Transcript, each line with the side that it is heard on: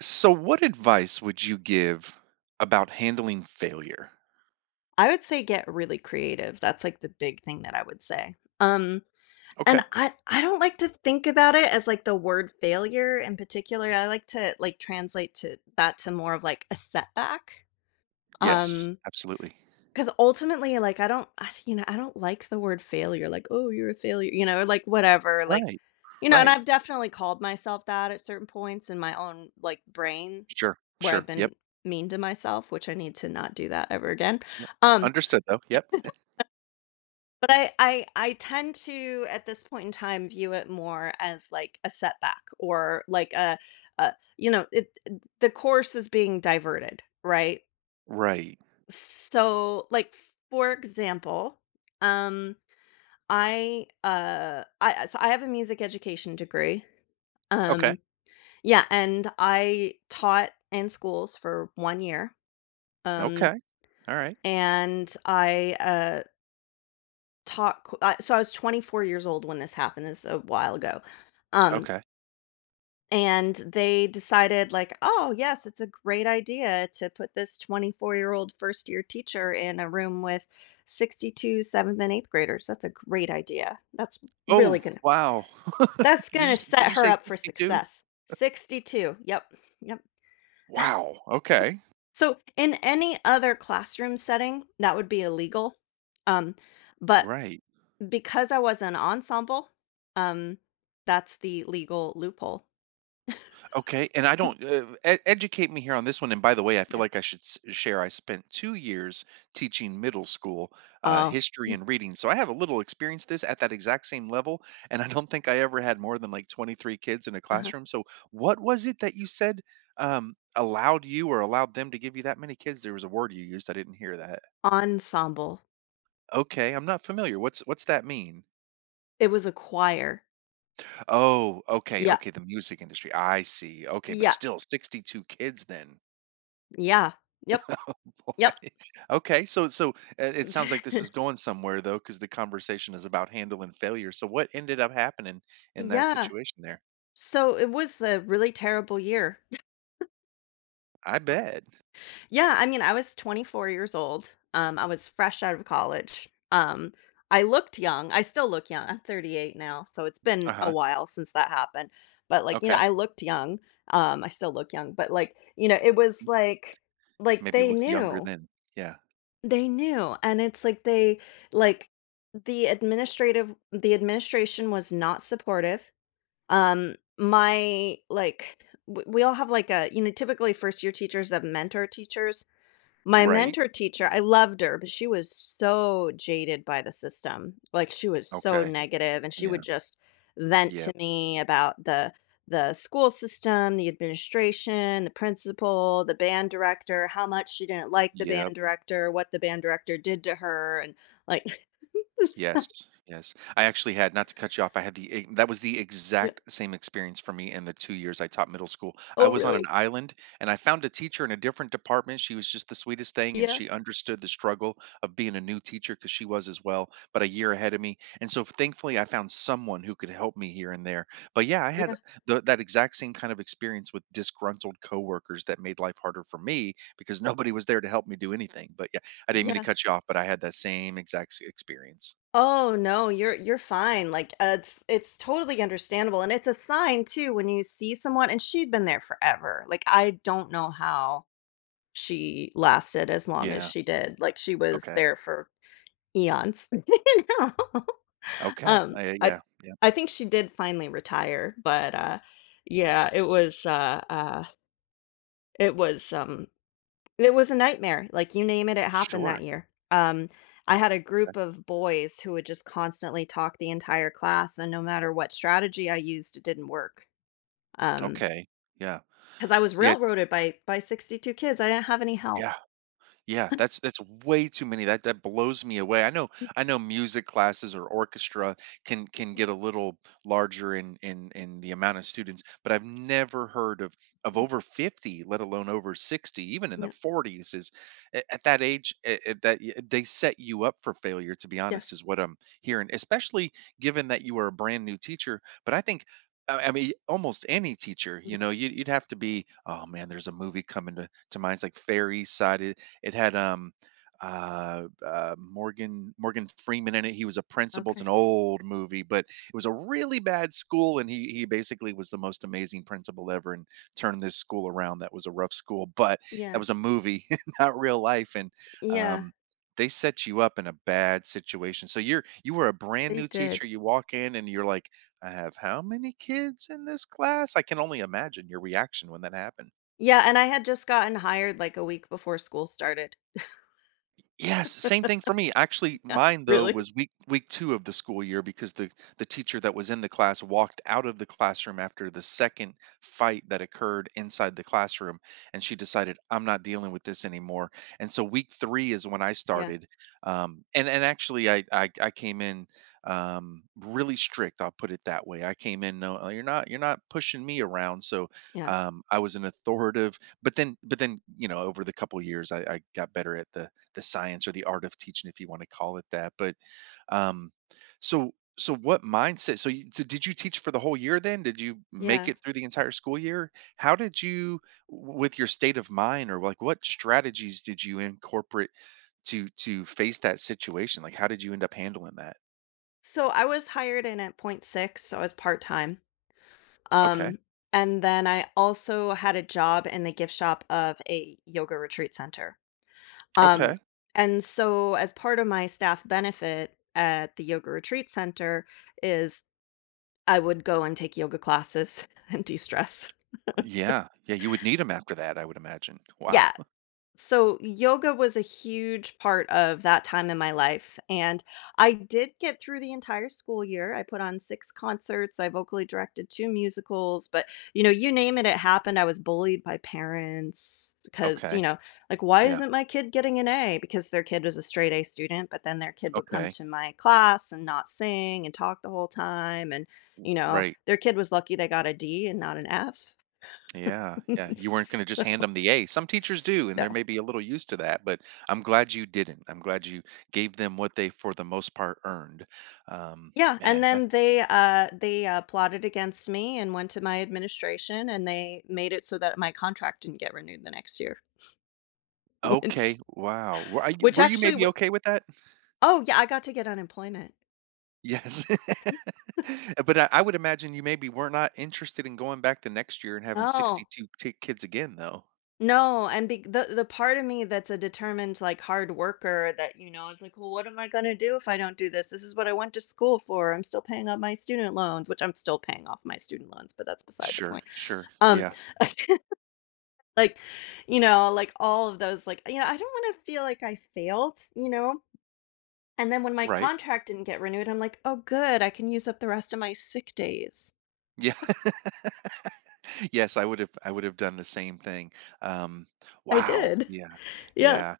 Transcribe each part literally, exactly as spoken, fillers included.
right: So, what advice would you give about handling failure?
left: I would say get really creative. That's, like, the big thing that I would say. Um,
right: Okay.
left: and I I don't like to think about it as, like, the word failure in particular. I like to, like, translate to that to more of, like, a setback.
right: Yes,
left: Um
right: absolutely.
left: Because ultimately, like, I don't I you know, I don't like the word failure, like, "Oh, you're a failure," you know, or like, whatever, like
right: Right.
left: you know, and
right: Right.
left: I've definitely called myself that at certain points in my own, like, brain
right: Sure.
left: where I've
right: Sure. Yep.
left: been mean to myself, which I need to not do that ever again.
right: Yep.
left: Um
right: Understood though. Yep.
left: But I I I tend to, at this point in time, view it more as, like, a setback or, like, a a you know, it the course is being diverted, right?
right: Right.
left: So, like, for example, um, I, uh I so I have a music education degree.
right: Okay.
left: Um, yeah, and I taught in schools for one year, um,
right: Okay. All right.
left: and I, uh talk uh, so I was twenty-four years old when this happened. This was a while ago. Um
right: Okay.
left: and they decided like, "Oh, yes, it's a great idea to put this twenty-four-year-old first-year teacher in a room with sixty-two seventh and eighth graders. That's a great idea. That's really
right: Oh,
left: going to
right: wow.
left: that's
right: Did
left: going
right: you
left: to
right: s- did
left: set
right: you
left: her
right: say
left: up for
right: sixty two?
left: success." sixty-two. Yep. Yep.
right: Wow. Okay.
left: So in any other classroom setting, that would be illegal. Um but
right: Right.
left: Because I was an ensemble, um, that's the legal loophole.
right: Okay, and I don't uh, e- educate me here on this one. And by the way, I feel
left: Yeah.
right: like I should s- share. I spent two years teaching middle school uh,
left: Oh.
right: history
left: Mm.
right: and reading, so I have a little experience this at that exact same level. And I don't think I ever had more than like twenty three kids in a
left: Uh-huh.
right: classroom. So, what was it that you said um, allowed you or allowed them to give you that many kids? There was a word you used. I didn't hear that.
left: Ensemble.
right: Okay, I'm not familiar. What's what's that mean?
left: It was a choir.
right: Oh, okay,
left: Yeah.
right: okay. The music industry. I see. Okay, but
left: Yeah.
right: still, sixty two kids then.
left: Yeah. Yep.
right: Oh boy.
left: Yep.
right: Okay, so so uh, it sounds like this is going somewhere though, because the conversation is about handling failure. So what ended up happening in that
left: Yeah.
right: situation there?
left: So it was the really terrible year.
right: I bet.
left: Yeah, I mean, I was twenty-four years old. Um, I was fresh out of college. Um, I looked young. I still look young. I'm thirty-eight now, so it's
right: Uh
left: been a
right: huh.
left: while since that happened. But like, you know,
right: Okay.
left: I looked young. Um, I still look young, but like, you know, it was like like
right: Maybe
left: they
right: looked younger
left: knew.
right: then. Yeah.
left: They knew. And it's like, they, like, the administrative the administration was not supportive. Um, my like w- we all have, like, a you know typically first year teachers have mentor teachers. My
right: Right.
left: mentor teacher, I loved her, but she was so jaded by the system. Like, she was so
right: Okay.
left: negative, and she
right: Yeah.
left: would just vent to
right: Yep.
left: me about the the school system, the administration, the principal, the band director, how much she didn't like the band
right: Yep.
left: director, what the band director did to her, and, like, just like,
right: Yes, yes. I actually had, not to cut you off, I had the e that was the
left: yeah,
right: exact same experience for me in the two years I taught middle school. I
left: "Oh,
right: was on an
left: really?
right: island, and I found a teacher in a different department, she was just the sweetest thing, and
left: Yeah,
right: she understood the struggle of being a new teacher because she was as well, but a year ahead of me, and so thankfully, I found someone who could help me here and there. But yeah, I had
left: yeah,
right: the that exact same kind of experience with disgruntled coworkers that made life harder for me because nobody was there to help me do anything, but yeah, I didn't mean to
left: yeah."
right: cut you off, but I had that same exact s experience.
left: Oh no, you're you're fine. Like uh, it's it's totally understandable, and it's a sign too when you see someone and she'd been there forever. Like, I don't know how she lasted as long as
right: Yeah.
left: she did. Like, she was
right: Okay.
left: there for eons. you know.
right: Okay.
left: um
right: Uh,
left: I
right: yeah. Yeah.
left: I think she did finally retire, but uh yeah, it was uh uh it was um it was a nightmare, like, you name it, it happened that
right: Sure.
left: year. Um, I had a
right: Okay.
left: group of boys who would just constantly talk the entire class, and no matter what strategy I used, it didn't work. Um,
right: Okay. Yeah.
left: Because I was
right: Yeah.
left: railroaded by by sixty-two kids, I didn't have any help.
right: Yeah. Yeah, that's that's way too many. That that blows me away. I know I know music classes or orchestra can can get a little larger in in in the amount of students, but I've never heard of of
left: Mm,
right: over fifty, let alone over sixty, even in the
left: yeah,
right: forties is a- at that age a- a- that y- they set you up for failure, to be honest,
left: yes.
right: is what I'm hearing, especially given that you are a brand new teacher, but I think I I mean, almost any teacher, you
left: Mm,
right: know, you'd, you'd have to be. Oh man, there's a movie coming to, to mind. It's like Fairy Side. It had um uh, uh Morgan Morgan Freeman in it. He was a principal. It's
left: okay.
right: an old movie, but it was a really bad school, and he he basically was the most amazing principal ever and turned this school around. That was a rough school, but that
left: Yeah,
right: was a movie, not real life. And
left: yeah,
right: um, they set you up in a bad situation. So you're you were a brand
left: they
right: new
left: did.
right: teacher. You walk in and you're like, I have how many kids in this class? I can only imagine your reaction when that happened.
left: Yeah, and I had just gotten hired, like, a week before school started.
right: Yes, same thing for me. Actually,
left: Yeah,
right: mine though
left: really?
right: was week week two of the school year because the the teacher that was in the class walked out of the classroom after the second fight that occurred inside the classroom, and she decided I'm not dealing with this anymore. And so week three is when I
left: Yeah,
right: started, um, and and actually I I, I came in um, really strict. I'll put it that way. I came in no, you're not you're not pushing me around. So
left: yeah,
right: um, I was an authoritative, but then but then you know over the couple years I, I got better at the the science or the art of teaching if you want to call it that, but um so so what mindset so you, so did you teach for the whole year, then did you make
left: yeah.
right: it through the entire school year, how did you w- with your state of mind or like what strategies did you incorporate to to face that situation, like how did you end up handling that?
left: So, I was hired in at point six. So I was part-time.
right: Okay.
left: Um, and then I also had a job in the gift shop of a yoga retreat center. Um,
right: Okay.
left: and so as part of my staff benefit at the yoga retreat center is I would go and take yoga classes and de-stress.
right: Yeah, yeah, you would need them after that, I would imagine.
left: Yeah.
right: Wow.
left: So, yoga was a huge part of that time in my life, and I did get through the entire school year. I put on six concerts, I vocally directed two musicals, but, you know, you name it, it happened. I was bullied by parents because you
right: Okay.
left: know, like, "Why
right: Yeah.
left: isn't my kid getting an A?" Because their kid was a straight A student, but then their kid would come
right: Okay.
left: to my class and not sing and talk the whole time, and, you know,
right: Right.
left: their kid was lucky they got a D and not an F.
right: Yeah, yeah. You weren't going to just hand
left: So,
right: them the A. Some teachers do, and they're
left: no.
right: maybe a little used to that, but I'm glad you didn't. I'm glad you gave them what they, for the most part, earned. Um,
left: Yeah, and
right: man,
left: then
right: that's
left: they, uh they, uh, plotted against me and went to my administration, and they made it so that my contract didn't get renewed the next year. which
right: okay. Wow. Were, are you,
left: which
right: were you
left: actually
right: maybe
left: w
right: okay with that?
left: Oh, yeah, I got to get unemployment.
right: Yes. But I, I would imagine you maybe were not interested in going back the next year and having
left: No.
right: sixty two t- kids again, though.
left: No, and be the the part of me that's a determined, like, hard worker that, you know, is like, "Well, what am I gonna do if I don't do this? This is what I went to school for. I'm still paying off my student loans," which I'm still paying off my student loans, but that's beside the
right: Sure,
left: point.
right: sure.
left: Um
right: Yeah,
left: Like, you know, like all of those, like, you know, I don't want to feel like I failed, you know? And then when my
right: right.
left: contract didn't get renewed, I'm like, oh, good. I can use up the rest of my sick days.
right: Yeah. Yes, I would have I would have done the same thing. Um
left: I
right: wow.
left: did.
right: Yeah.
left: Yeah.
right: Yeah.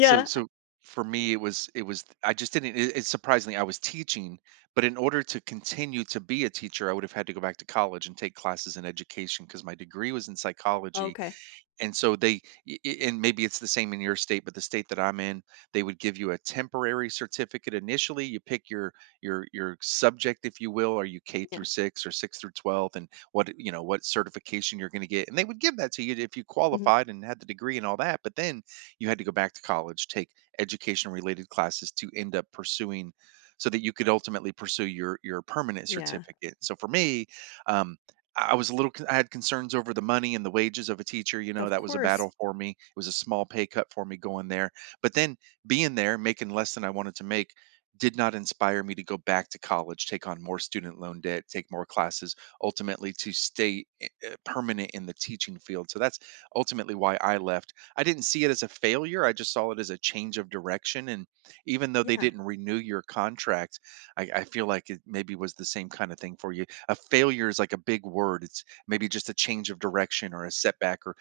right: So so for me, it was it was I just didn't. It, it's surprisingly, I was teaching, but in order to continue to be a teacher, I would have had to go back to college and take classes in education because my degree was in psychology,
left: Okay.
right: and so they i- i- and maybe it's the same in your state, but the state that I'm in, they would give you a temporary certificate initially. You pick your your your subject, if you will. Are you K
left: Yeah.
right: through six or six through twelve, and what you know what certification you're going to get, and they would give that to you if you
left: Mhm.
right: qualified and had the degree and all that, but then you had to go back to college, take education related classes to end up pursuing, so that you could ultimately pursue your your permanent
left: Yeah.
right: certificate. So for me um, I was a little con- I had concerns over the money and the wages of a teacher. You know,
left: Of
right: that was a
left: course.
right: battle for me. It was a small pay cut for me going there. But then being there, making less than I wanted to make, did not inspire me to go back to college, take on more student loan debt, take more classes, ultimately to stay i- uh, permanent in the teaching field. So that's ultimately why I left. I didn't see it as a failure. I just saw it as a change of direction. And even though they
left: Yeah.
right: didn't renew your contract, I, I feel like it maybe was the same kind of thing for you. A failure is like a big word. It's maybe just a change of direction or a setback or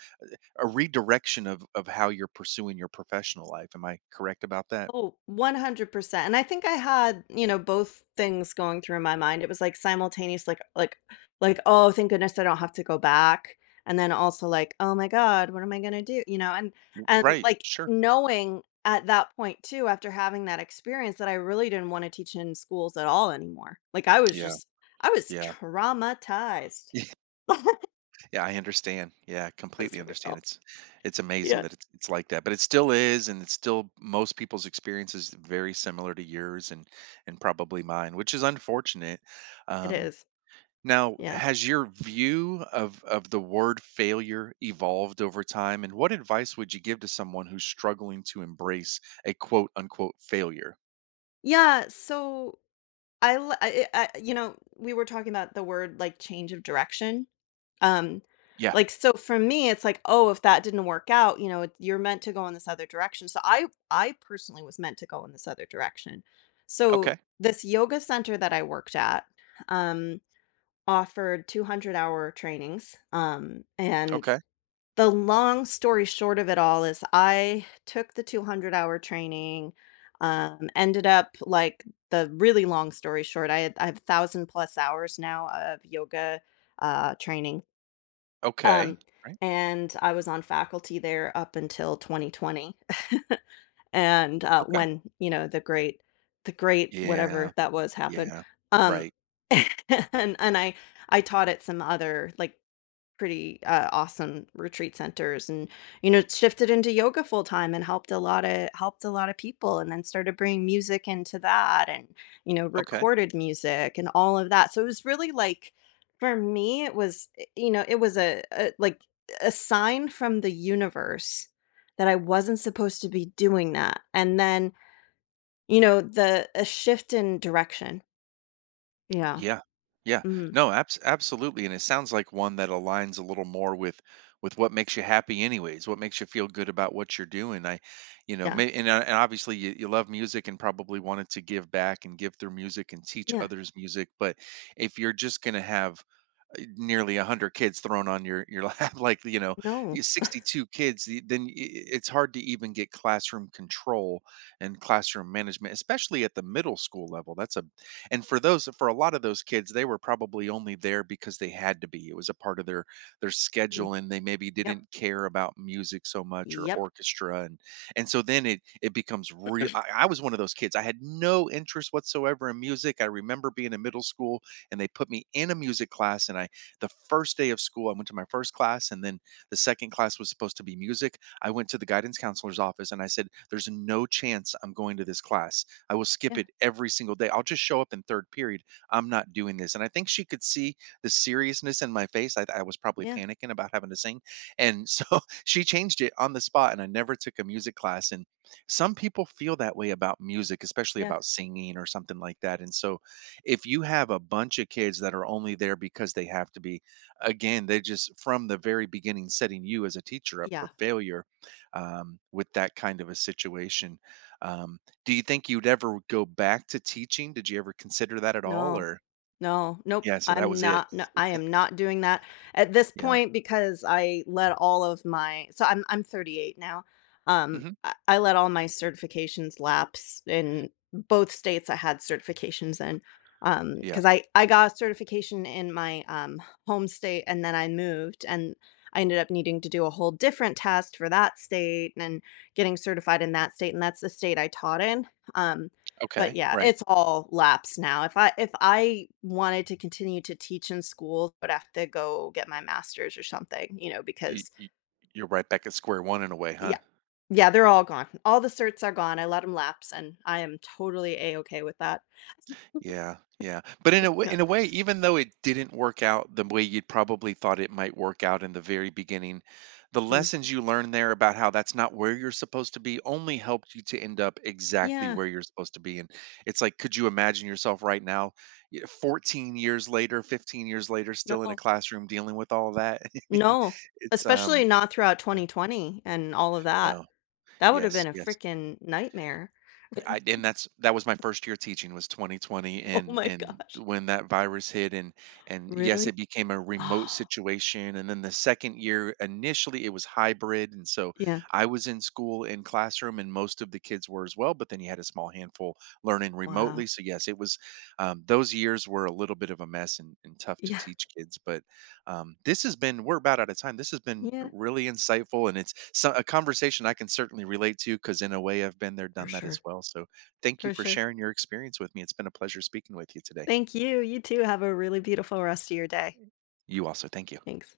right: a redirection of of how you're pursuing your professional life. Am I correct about that?
left: Oh, one hundred percent. And I think I had, you know, both things going through my mind. It was like simultaneous, like, like, like, oh, thank goodness I don't have to go back. And then also like, oh my God, what am I gonna do? You know, and and
right: Right.
left: like
right: Sure.
left: knowing at that point too, after having that experience, that I really didn't want to teach in schools at all anymore. Like, I was
right: Yeah.
left: just, I was
right: Yeah.
left: traumatized.
right: Yeah, I understand. Yeah, I
left: That was
right: completely understand.
left: real.
right: It's it's amazing
left: Yeah,
right: that it's it's like that, but it still is, and it's still most people's experience is very similar to yours and and probably mine, which is unfortunate.
left: it
right: Um,
left: is.
right: Now,
left: Yeah.
right: has your view of of the word failure evolved over time, and what advice would you give to someone who's struggling to embrace a quote unquote failure?
left: Yeah. So I l I I I you know, we were talking about the word, like, change of direction, um,
right: Yeah.
left: like, so for me, it's like, "Oh, if that didn't work out, you know, it- you're meant to go in this other direction." So I I personally was meant to go in this other direction. So
right: Okay.
left: this yoga center that I worked at, um, offered two hundred-hour trainings, um, and
right: Okay.
left: the long story short of it all is I took the two hundred hour training, um, ended up like the really long story short, I had, I have thousand plus hours now of yoga uh, training.
right: Okay.
left: Um,
right: Right.
left: and I was on faculty there up until twenty twenty. And uh,
right: Okay.
left: when, you know, the great, the great
right: Yeah.
left: whatever that was happened.
right: Yeah.
left: Um,
right: Right.
left: and, and I, I taught at some other, like, pretty, uh, awesome retreat centers and, you know, shifted into yoga full time and helped a lot of helped a lot of people and then started bringing music into that and, you know,
right: Okay.
left: recorded music and all of that. So it was really, like, for me, it was, eh, you know, it was a a like, a sign from the universe that I wasn't supposed to be doing that, and then, you know, the a shift in direction. Yeah.
right: Yeah. Yeah.
left: Mhm.
right: No, abs- absolutely. And it sounds like one that aligns a little more with with what makes you happy anyways, what makes you feel good about what you're doing. I, you know,
left: Yeah.
right: may, and, uh, and obviously you, you love music and probably wanted to give back and give through music and teach
left: Yeah.
right: others music. But if you're just going to have eh, nearly a hundred kids thrown on your your lap, like, you know, you,
left: No.
right: sixty two kids, y- then y- it's hard to even get classroom control and classroom management, especially at the middle school level. That's a, and for those, for a lot of those kids, they were probably only there because they had to be. It was a part of their their
left: Mm.
right: schedule, and they maybe
left: Yep.
right: didn't care about music so much, or
left: Yep.
right: orchestra. and and so then it it becomes real. I, I was one of those kids. I had no interest whatsoever in music. I remember being in middle school and they put me in a music class, and I the first day of school, I went to my first class, and then the second class was supposed to be music. I went to the guidance counselor's office and I said, there's no chance I'm going to this class. I will skip
left: Yeah.
right: it every single day. I'll just show up in third period. I'm not doing this. And I think she could see the seriousness in my face. I, I was probably
left: Yeah.
right: panicking about having to sing. And so she changed it on the spot, and I never took a music class. And some people feel that way about music, especially
left: Yeah.
right: about singing or something like that. And so if you have a bunch of kids that are only there because they have to be, again, they just from the very beginning setting you as a teacher up for
left: Yeah.
right: failure um, with that kind of a situation. Um, do you think you'd ever go back to teaching? Did you ever consider that at all?
left: No.
right: Or
left: No. Nope.
right: yeah, so that
left: I'm
right: was it.
left: not, no, I am not doing that at this
right: Yeah.
left: point because I let all of my, so I'm I'm thirty-eight now. Um
right: Hmm.
left: I, I let all my certifications lapse in both states I had certifications in. Um
right: Yeah.
left: cuz I I got a certification in my um home state and then I moved and I ended up needing to do a whole different test for that state and getting certified in that state, and that's the state I taught in. Um But
right: Okay.
left: yeah,
right: Right.
left: it's all laps now. If I if I wanted to continue to teach in school, I would have to go get my master's or something, you know,
right: You,
left: because
right: you're right back at square one in a way,
left: yeah,
right: huh?
left: yeah, they're all gone. All the certs are gone. I let them lapse, and I am totally a-okay with that.
right: Yeah, yeah. But in a way,
left: Yeah,
right: in a way, even though it didn't work out the way you'd probably thought it might work out in the very beginning, the
left: mhm.
right: lessons you learned there about how that's not where you're supposed to be only helped you to end up exactly
left: Yeah,
right: where you're supposed to be. And it's like, could you imagine yourself right now, y- fourteen years later, fifteen years later, still in a
left: no,
right: classroom dealing with all that? I mean,
left: no,
right: it's
left: especially
right: um,
left: not throughout
right: yeah,
left: twenty twenty and all of that.
right: no,
left: That would have
right: yes,
left: been a
right: yes.
left: freaking nightmare.
right: I, and that's that was my first year teaching was twenty twenty,
left: Oh
right: and
left: my
right: and
left: gosh,
right: when that virus hit, and and yes
left: really?
right: it became a remote
left: Oh,
right: situation, and then the second year initially it was hybrid, and so
left: yeah,
right: I was in school in classroom and most of the kids were as well, but then you had a small handful learning
left: wow.
right: remotely, so yes it was um, those years were a little bit of a mess and, and tough to
left: Yeah,
right: teach kids, but um, this has been, we're about out of time. This has been
left: yeah,
right: really insightful, and it's so, a conversation I can certainly relate to because, in a way, I've been there,
left: for
right: done that as
left: sure,
right: well. So, thank you
left: for
right: for
left: sure.
right: sharing your experience with me. It's been a pleasure speaking with you today.
left: Thank you. You too, have a really beautiful rest of your day.
right: You also, thank you.
left: Thanks.